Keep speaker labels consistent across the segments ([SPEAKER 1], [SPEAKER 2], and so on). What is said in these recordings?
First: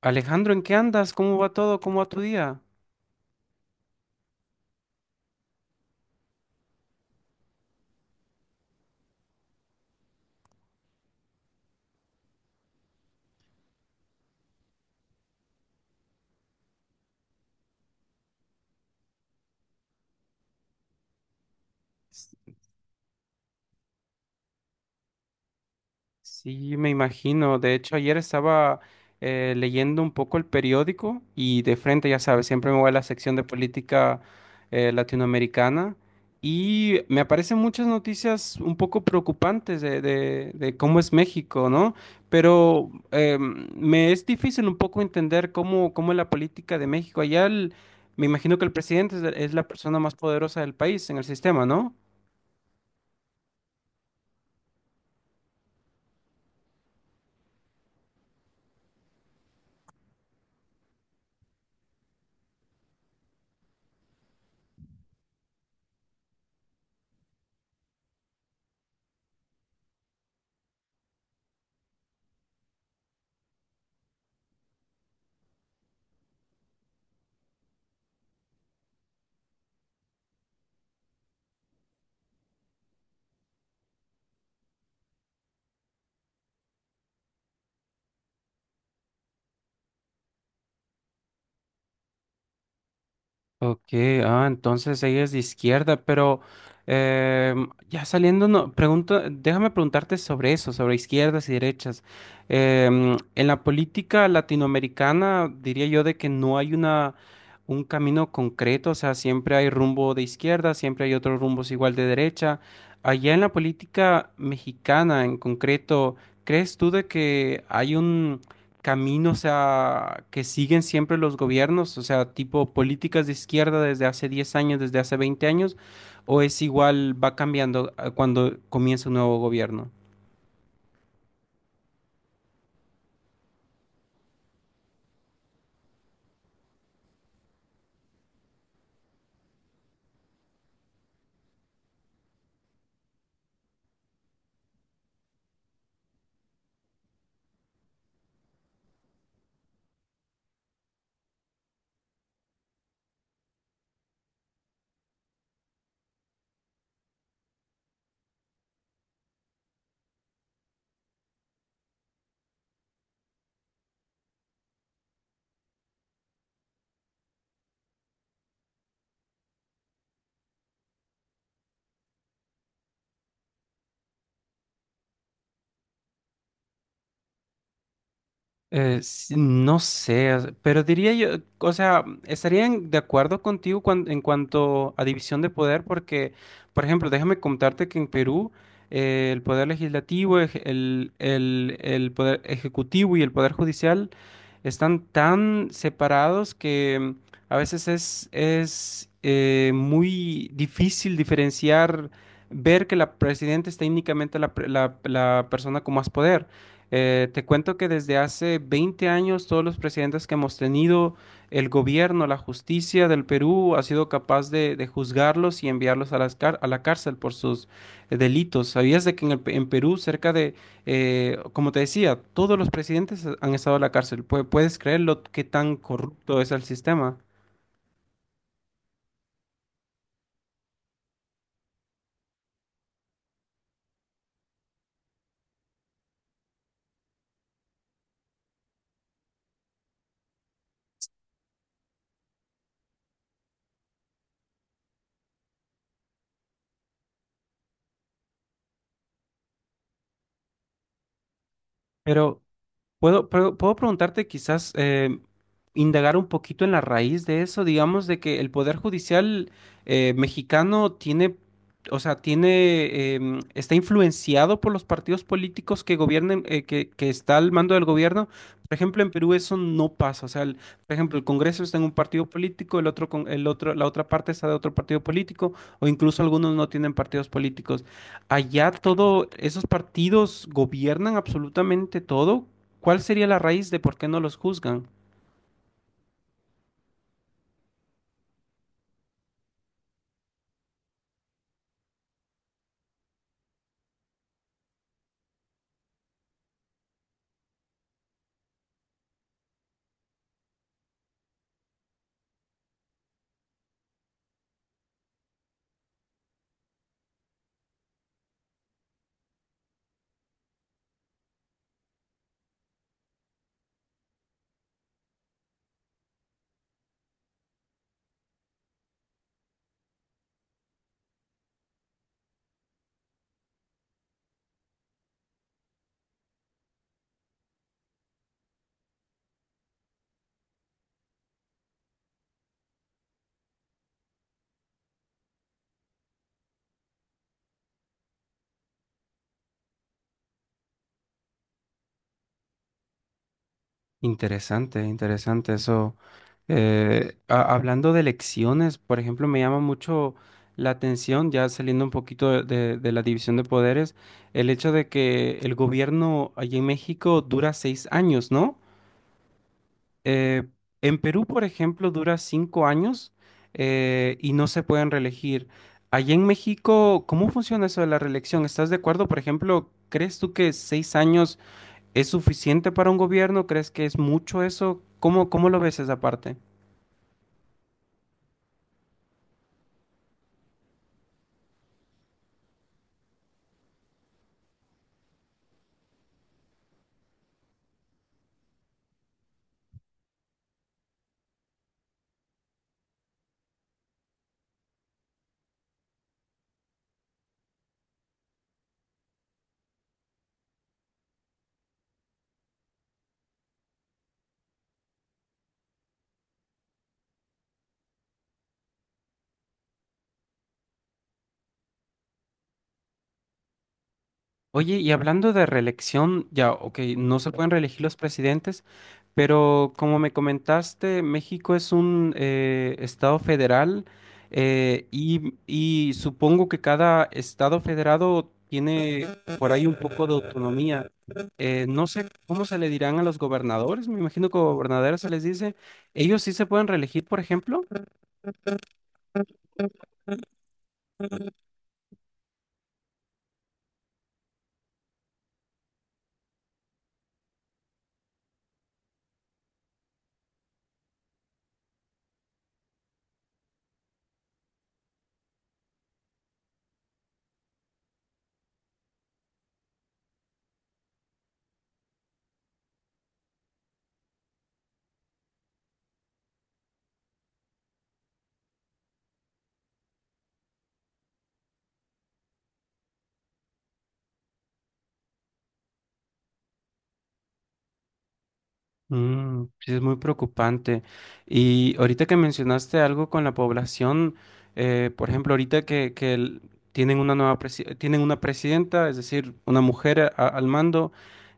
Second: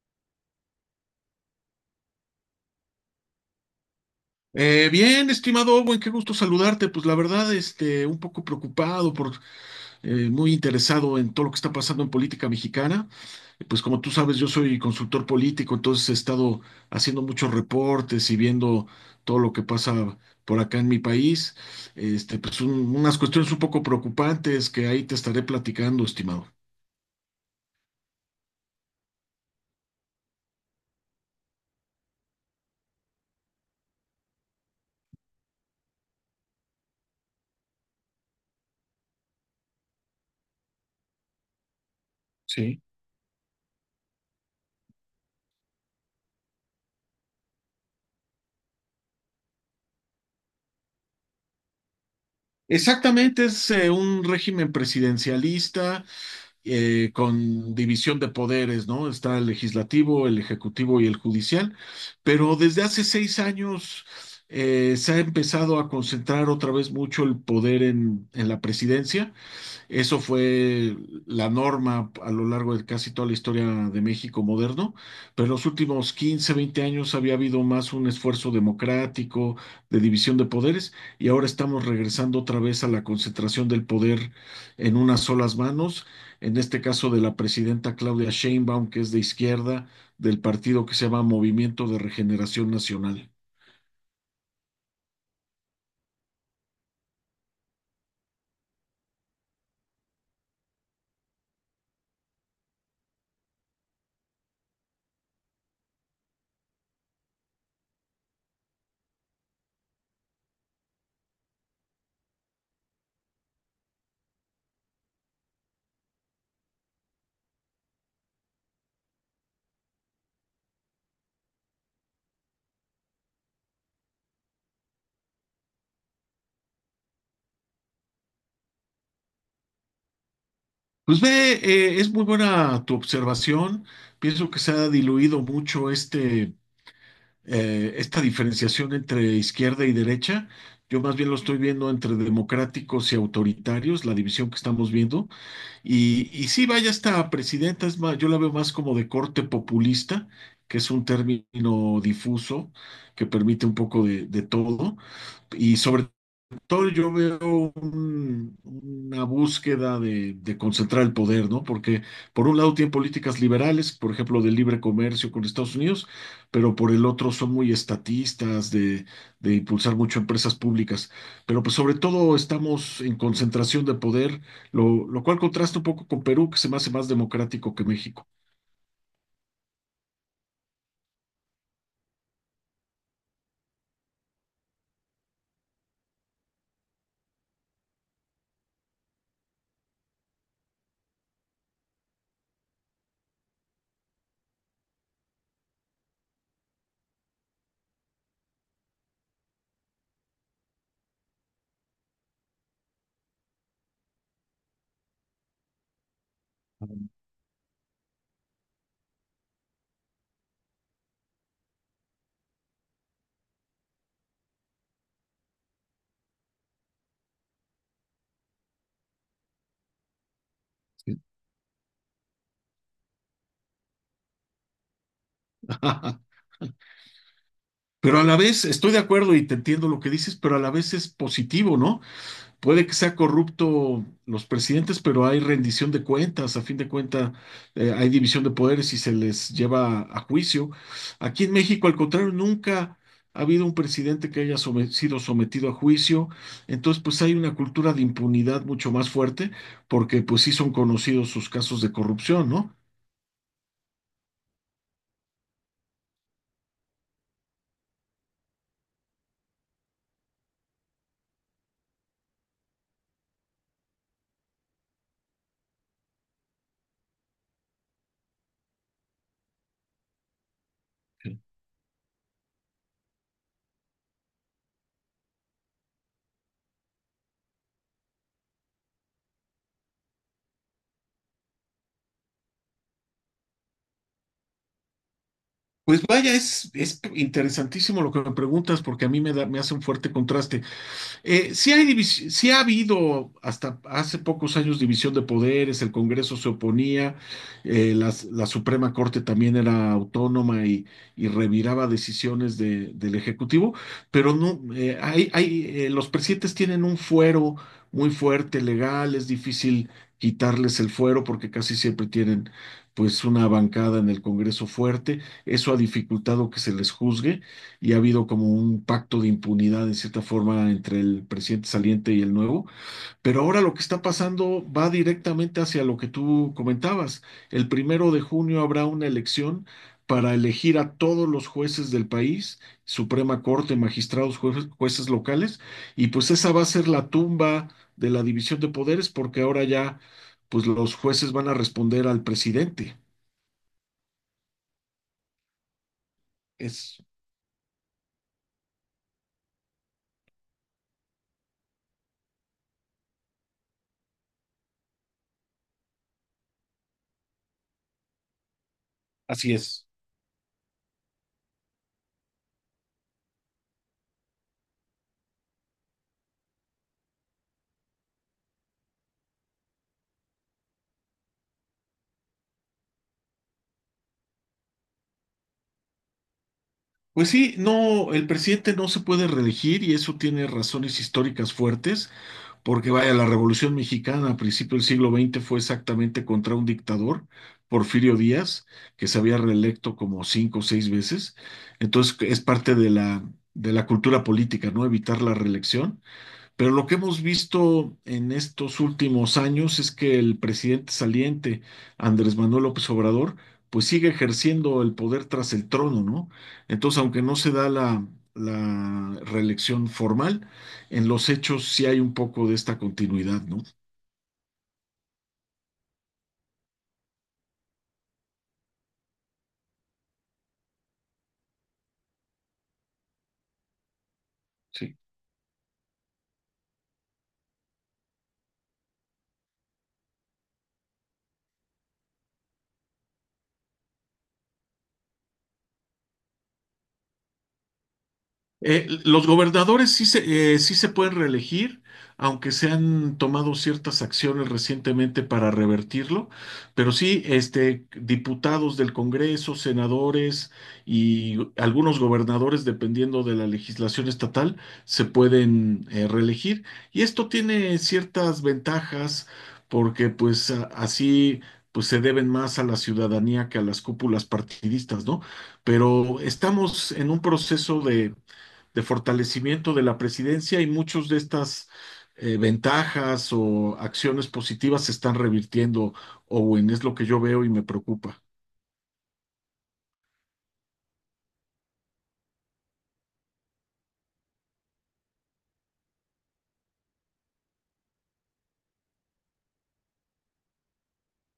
[SPEAKER 1] Alejandro, ¿en qué andas? ¿Cómo va todo? ¿Cómo va tu día?
[SPEAKER 2] Bien, estimado Owen, qué gusto saludarte. Pues la verdad, un poco preocupado muy interesado en todo lo que está pasando en política mexicana. Pues como tú sabes, yo soy consultor político, entonces he estado haciendo muchos reportes y viendo todo lo que pasa por acá en mi país.
[SPEAKER 1] S-
[SPEAKER 2] Pues unas cuestiones un poco preocupantes que ahí te estaré platicando, estimado.
[SPEAKER 1] Sí, me imagino. De hecho, ayer estaba leyendo un poco el periódico y de frente, ya sabes, siempre me voy a la sección de política latinoamericana y me aparecen muchas noticias un poco preocupantes de cómo es México, ¿no?
[SPEAKER 2] Sí,
[SPEAKER 1] Pero me es difícil un poco entender cómo es la política de México. Me imagino que el presidente es la persona más poderosa del país en el sistema, ¿no?
[SPEAKER 2] exactamente, es un régimen presidencialista, con división de poderes, ¿no? Está el legislativo, el ejecutivo y el judicial, pero desde hace 6 años se ha empezado a concentrar otra vez mucho el poder en la presidencia. Eso fue la norma a lo largo de casi toda la historia de México moderno, pero en los últimos 15 20 años había habido más un esfuerzo democrático de división de poderes, y ahora estamos regresando otra vez a la concentración del poder en unas solas manos, en este caso de la presidenta Claudia Sheinbaum, que es de izquierda, del partido que se llama Movimiento de Regeneración Nacional.
[SPEAKER 1] Ok, ah, entonces ella es de izquierda, pero ya saliendo, no, pregunto, déjame preguntarte sobre eso, sobre izquierdas y derechas. En la política latinoamericana diría yo de que no hay un camino concreto, o sea, siempre hay rumbo de izquierda, siempre hay otros rumbos igual de derecha. Allá en la política mexicana en concreto, ¿crees tú de que hay que siguen siempre los gobiernos, o sea, tipo políticas de izquierda desde hace 10 años, desde hace 20 años, o es igual, va cambiando cuando comienza un nuevo gobierno?
[SPEAKER 2] Pues ve, es muy buena tu observación. Pienso que se ha diluido mucho esta diferenciación entre izquierda y derecha. Yo más bien lo estoy viendo entre democráticos y autoritarios, la división que estamos viendo. Y sí, vaya, esta presidenta es más, yo la veo más como de corte populista, que es un término difuso que permite un poco de todo. Y sobre todo yo veo una búsqueda de concentrar el poder, ¿no? Porque por un lado tienen políticas liberales, por ejemplo, de libre comercio con Estados Unidos, pero por el otro son muy estatistas, de impulsar mucho empresas públicas. Pero pues sobre todo estamos en concentración de poder, lo cual contrasta un poco con Perú, que se me hace más democrático que México.
[SPEAKER 1] Sí, no sé, o sea, pero diría yo, o sea, estarían de acuerdo contigo en cuanto a división de poder, porque, por ejemplo, déjame contarte que en Perú el poder legislativo, el poder ejecutivo y el poder judicial están tan separados que a veces es muy difícil diferenciar, ver que la presidenta es técnicamente la, pre- la la persona con más poder. Te cuento que desde hace 20 años todos los presidentes que hemos tenido, el gobierno, la justicia del Perú ha sido capaz de juzgarlos y enviarlos a la cárcel por sus delitos. ¿Sabías de que en Perú cerca de, como te decía, todos los presidentes han estado en la cárcel? ¿Puedes creer lo que tan corrupto es el sistema?
[SPEAKER 2] Pero a la vez estoy de acuerdo y te entiendo lo que dices, pero a la vez es positivo, ¿no? Puede que sea corrupto los presidentes, pero hay rendición de cuentas. A fin de cuentas, hay división de poderes y se les lleva a juicio. Aquí en México, al contrario, nunca ha habido un presidente que haya sido sometido a juicio. Entonces, pues hay una cultura de impunidad mucho más fuerte, porque pues sí son conocidos sus casos de
[SPEAKER 1] Pero
[SPEAKER 2] corrupción, ¿no?
[SPEAKER 1] Puedo preguntarte quizás indagar un poquito en la raíz de eso, digamos, de que el Poder Judicial mexicano tiene, o sea, tiene, está influenciado por los partidos políticos que gobiernen, que está al mando del gobierno. Por ejemplo, en Perú eso no pasa. O sea, por ejemplo, el
[SPEAKER 2] Sí.
[SPEAKER 1] Congreso está en un partido político, el otro, la otra parte está de otro partido político, o incluso algunos no tienen partidos políticos. Allá todo, esos partidos gobiernan absolutamente todo. ¿Cuál sería la raíz de por qué no los juzgan?
[SPEAKER 2] Pues vaya, es interesantísimo lo que me preguntas porque a mí me da, me hace un fuerte contraste. Sí ha habido hasta hace pocos años división de poderes, el Congreso se oponía, Suprema Corte también era autónoma y reviraba decisiones del Ejecutivo, pero no, los presidentes tienen un fuero muy fuerte, legal, es difícil quitarles el fuero porque casi siempre tienen pues una bancada en el Congreso fuerte, eso ha dificultado que se les juzgue, y ha habido como un pacto de impunidad en cierta forma entre el presidente saliente y el nuevo, pero ahora lo que está pasando va directamente hacia lo que tú comentabas. El primero de junio habrá una elección para elegir a todos los jueces del país, Suprema Corte, magistrados, jueces, jueces locales, y pues esa va a ser la tumba de la división de poderes porque ahora ya pues los jueces van a responder al presidente.
[SPEAKER 1] Interesante, interesante eso.
[SPEAKER 2] Es,
[SPEAKER 1] Hablando de elecciones, por ejemplo, me llama mucho la atención, ya saliendo un poquito de la división de poderes, el hecho de que el gobierno allí en México dura 6 años, ¿no?
[SPEAKER 2] Así es.
[SPEAKER 1] Eh, en Perú, por ejemplo, dura 5 años y no se pueden reelegir. Allí en México, ¿cómo funciona eso de la reelección? ¿Estás de acuerdo? Por ejemplo, ¿crees tú que 6 años es suficiente para un gobierno? ¿Crees que es mucho eso? ¿Cómo lo ves esa parte?
[SPEAKER 2] Pues sí, no, el presidente no se puede reelegir y eso tiene razones históricas fuertes, porque vaya, la Revolución Mexicana a principios del siglo XX fue exactamente contra un dictador, Porfirio Díaz, que se había reelecto como cinco o seis veces. Entonces es parte de la cultura política, ¿no? Evitar la reelección. Pero lo que hemos visto en estos últimos años es que el presidente saliente, Andrés Manuel López Obrador, pues sigue ejerciendo el poder tras el trono, ¿no? Entonces, aunque no se da la reelección formal, en los hechos sí hay un poco de esta continuidad, ¿no?
[SPEAKER 1] Oye, y hablando de reelección, ya, ok, no se pueden reelegir los presidentes, pero como me comentaste, México es un estado federal
[SPEAKER 2] Sí.
[SPEAKER 1] y supongo que cada estado federado tiene por ahí un poco de autonomía. No sé cómo se le dirán a los gobernadores, me imagino que gobernadores se les dice. ¿Ellos sí se pueden reelegir, por ejemplo?
[SPEAKER 2] Los gobernadores sí se pueden reelegir, aunque se han tomado ciertas acciones recientemente para revertirlo, pero sí, diputados del Congreso, senadores y algunos gobernadores, dependiendo de la legislación estatal, se pueden reelegir. Y esto tiene ciertas ventajas porque pues así pues se deben más a la ciudadanía que a las cúpulas partidistas, ¿no? Pero estamos en un proceso de fortalecimiento de la presidencia y muchas de estas ventajas o acciones positivas se están revirtiendo, Owen, es lo que yo veo y me preocupa.
[SPEAKER 1] Mm, sí, es muy preocupante. Y ahorita que mencionaste algo con la población, por ejemplo, ahorita tienen una tienen una presidenta, es decir, una mujer al mando,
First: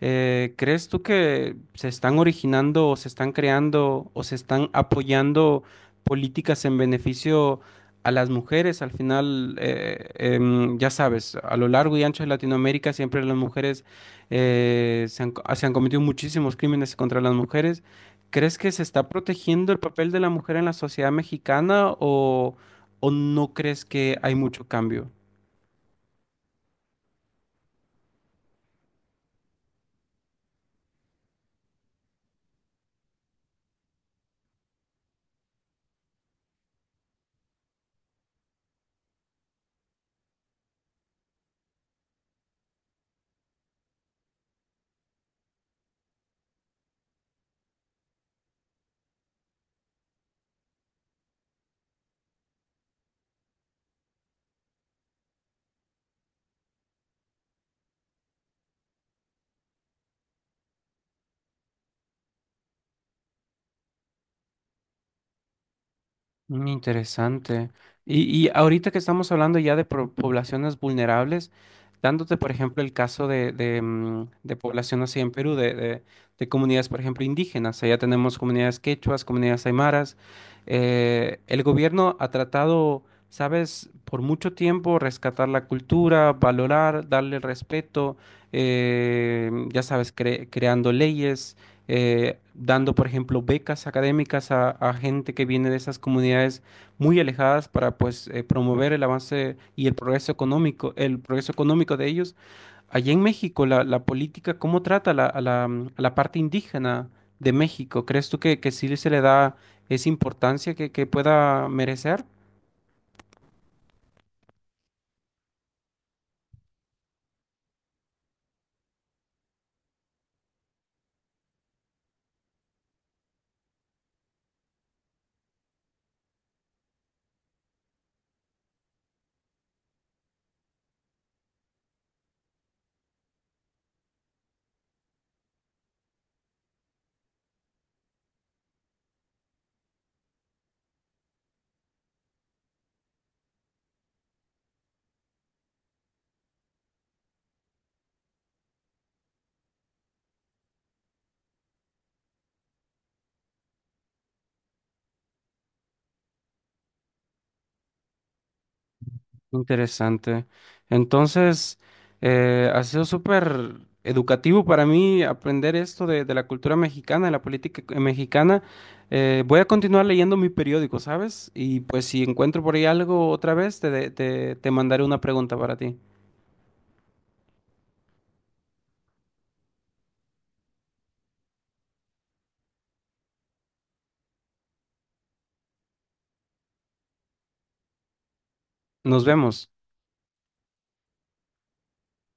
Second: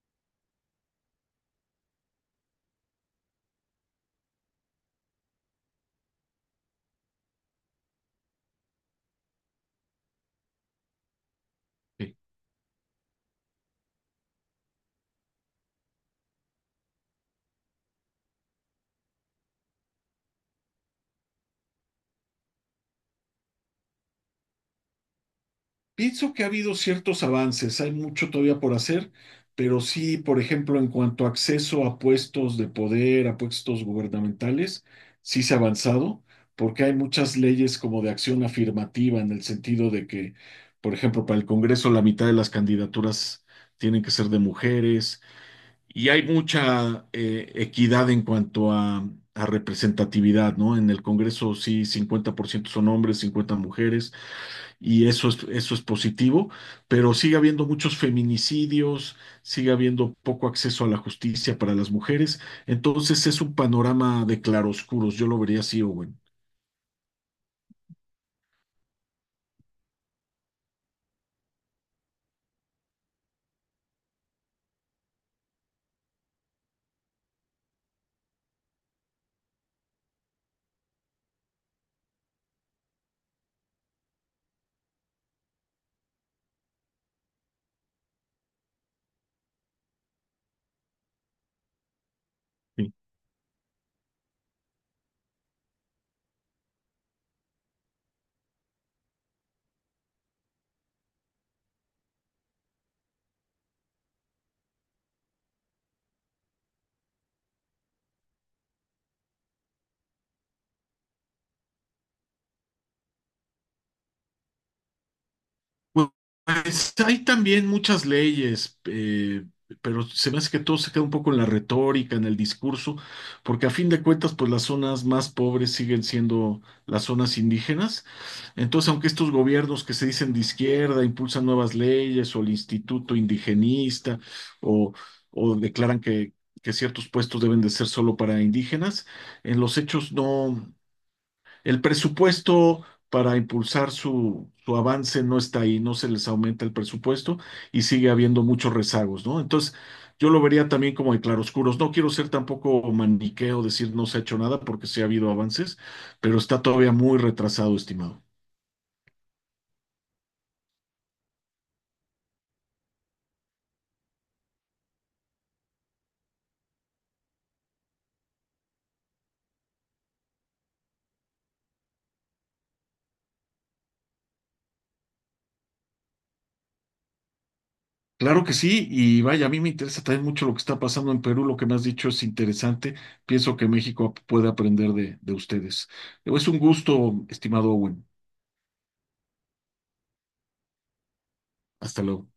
[SPEAKER 1] ¿crees tú que se están originando o se están creando o se están apoyando políticas en beneficio a las mujeres? Al final, ya sabes, a lo largo y
[SPEAKER 2] Sí.
[SPEAKER 1] ancho de Latinoamérica siempre las mujeres se han cometido muchísimos crímenes contra las mujeres. ¿Crees que se está protegiendo el papel de la mujer en la sociedad mexicana o no crees que hay mucho cambio?
[SPEAKER 2] Pienso que ha habido ciertos avances, hay mucho todavía por hacer, pero sí, por ejemplo, en cuanto a acceso a puestos de poder, a puestos gubernamentales, sí se ha avanzado, porque hay muchas leyes como de acción afirmativa en el sentido de que, por ejemplo, para el Congreso la mitad de las candidaturas tienen que ser de mujeres. Y hay mucha equidad en cuanto a representatividad, ¿no? En el Congreso sí, 50% son hombres, 50 mujeres, y eso es positivo, pero sigue habiendo muchos feminicidios, sigue habiendo poco acceso a la justicia para las mujeres, entonces es un panorama de claroscuros, yo lo vería así, Owen.
[SPEAKER 1] Mm, interesante. Y ahorita que estamos hablando ya de poblaciones vulnerables, dándote, por ejemplo, el caso de población así en Perú, de comunidades, por ejemplo, indígenas. Allá tenemos comunidades quechuas, comunidades aymaras. El gobierno ha tratado, sabes, por mucho tiempo rescatar la cultura, valorar, darle respeto, ya sabes, creando leyes dando, por ejemplo, becas académicas a gente que viene de esas comunidades muy alejadas para pues promover el avance y el progreso económico de ellos. Allá en México, la política, ¿cómo trata a la, a la parte indígena de México? ¿Crees tú que sí se le da esa importancia que pueda merecer?
[SPEAKER 2] Sí. Pues hay también muchas leyes, pero se me hace que todo se queda un poco en la retórica, en el discurso, porque a fin de cuentas, pues las zonas más pobres siguen siendo las zonas indígenas. Entonces, aunque estos gobiernos que se dicen de izquierda impulsan nuevas leyes o el Instituto Indigenista o, o declaran que ciertos puestos deben de ser solo para indígenas, en los hechos no. El presupuesto para impulsar su avance no está ahí, no se les aumenta el presupuesto y sigue habiendo muchos rezagos, ¿no? Entonces, yo lo vería también como de claroscuros. No quiero ser tampoco maniqueo, decir no se ha hecho nada porque sí ha habido avances, pero está todavía muy retrasado, estimado.
[SPEAKER 1] Interesante. Entonces, ha sido súper educativo para mí aprender esto de la cultura mexicana, de la política mexicana. Voy a continuar leyendo mi periódico, ¿sabes? Y pues si encuentro por ahí algo otra vez, te, de- te te mandaré una pregunta para ti.
[SPEAKER 2] Claro que sí, y vaya, a mí me interesa también mucho lo que está pasando en Perú, lo que me has dicho es interesante, pienso que México puede aprender de ustedes. Es un gusto, estimado Owen.
[SPEAKER 1] Nos vemos.
[SPEAKER 2] Hasta luego.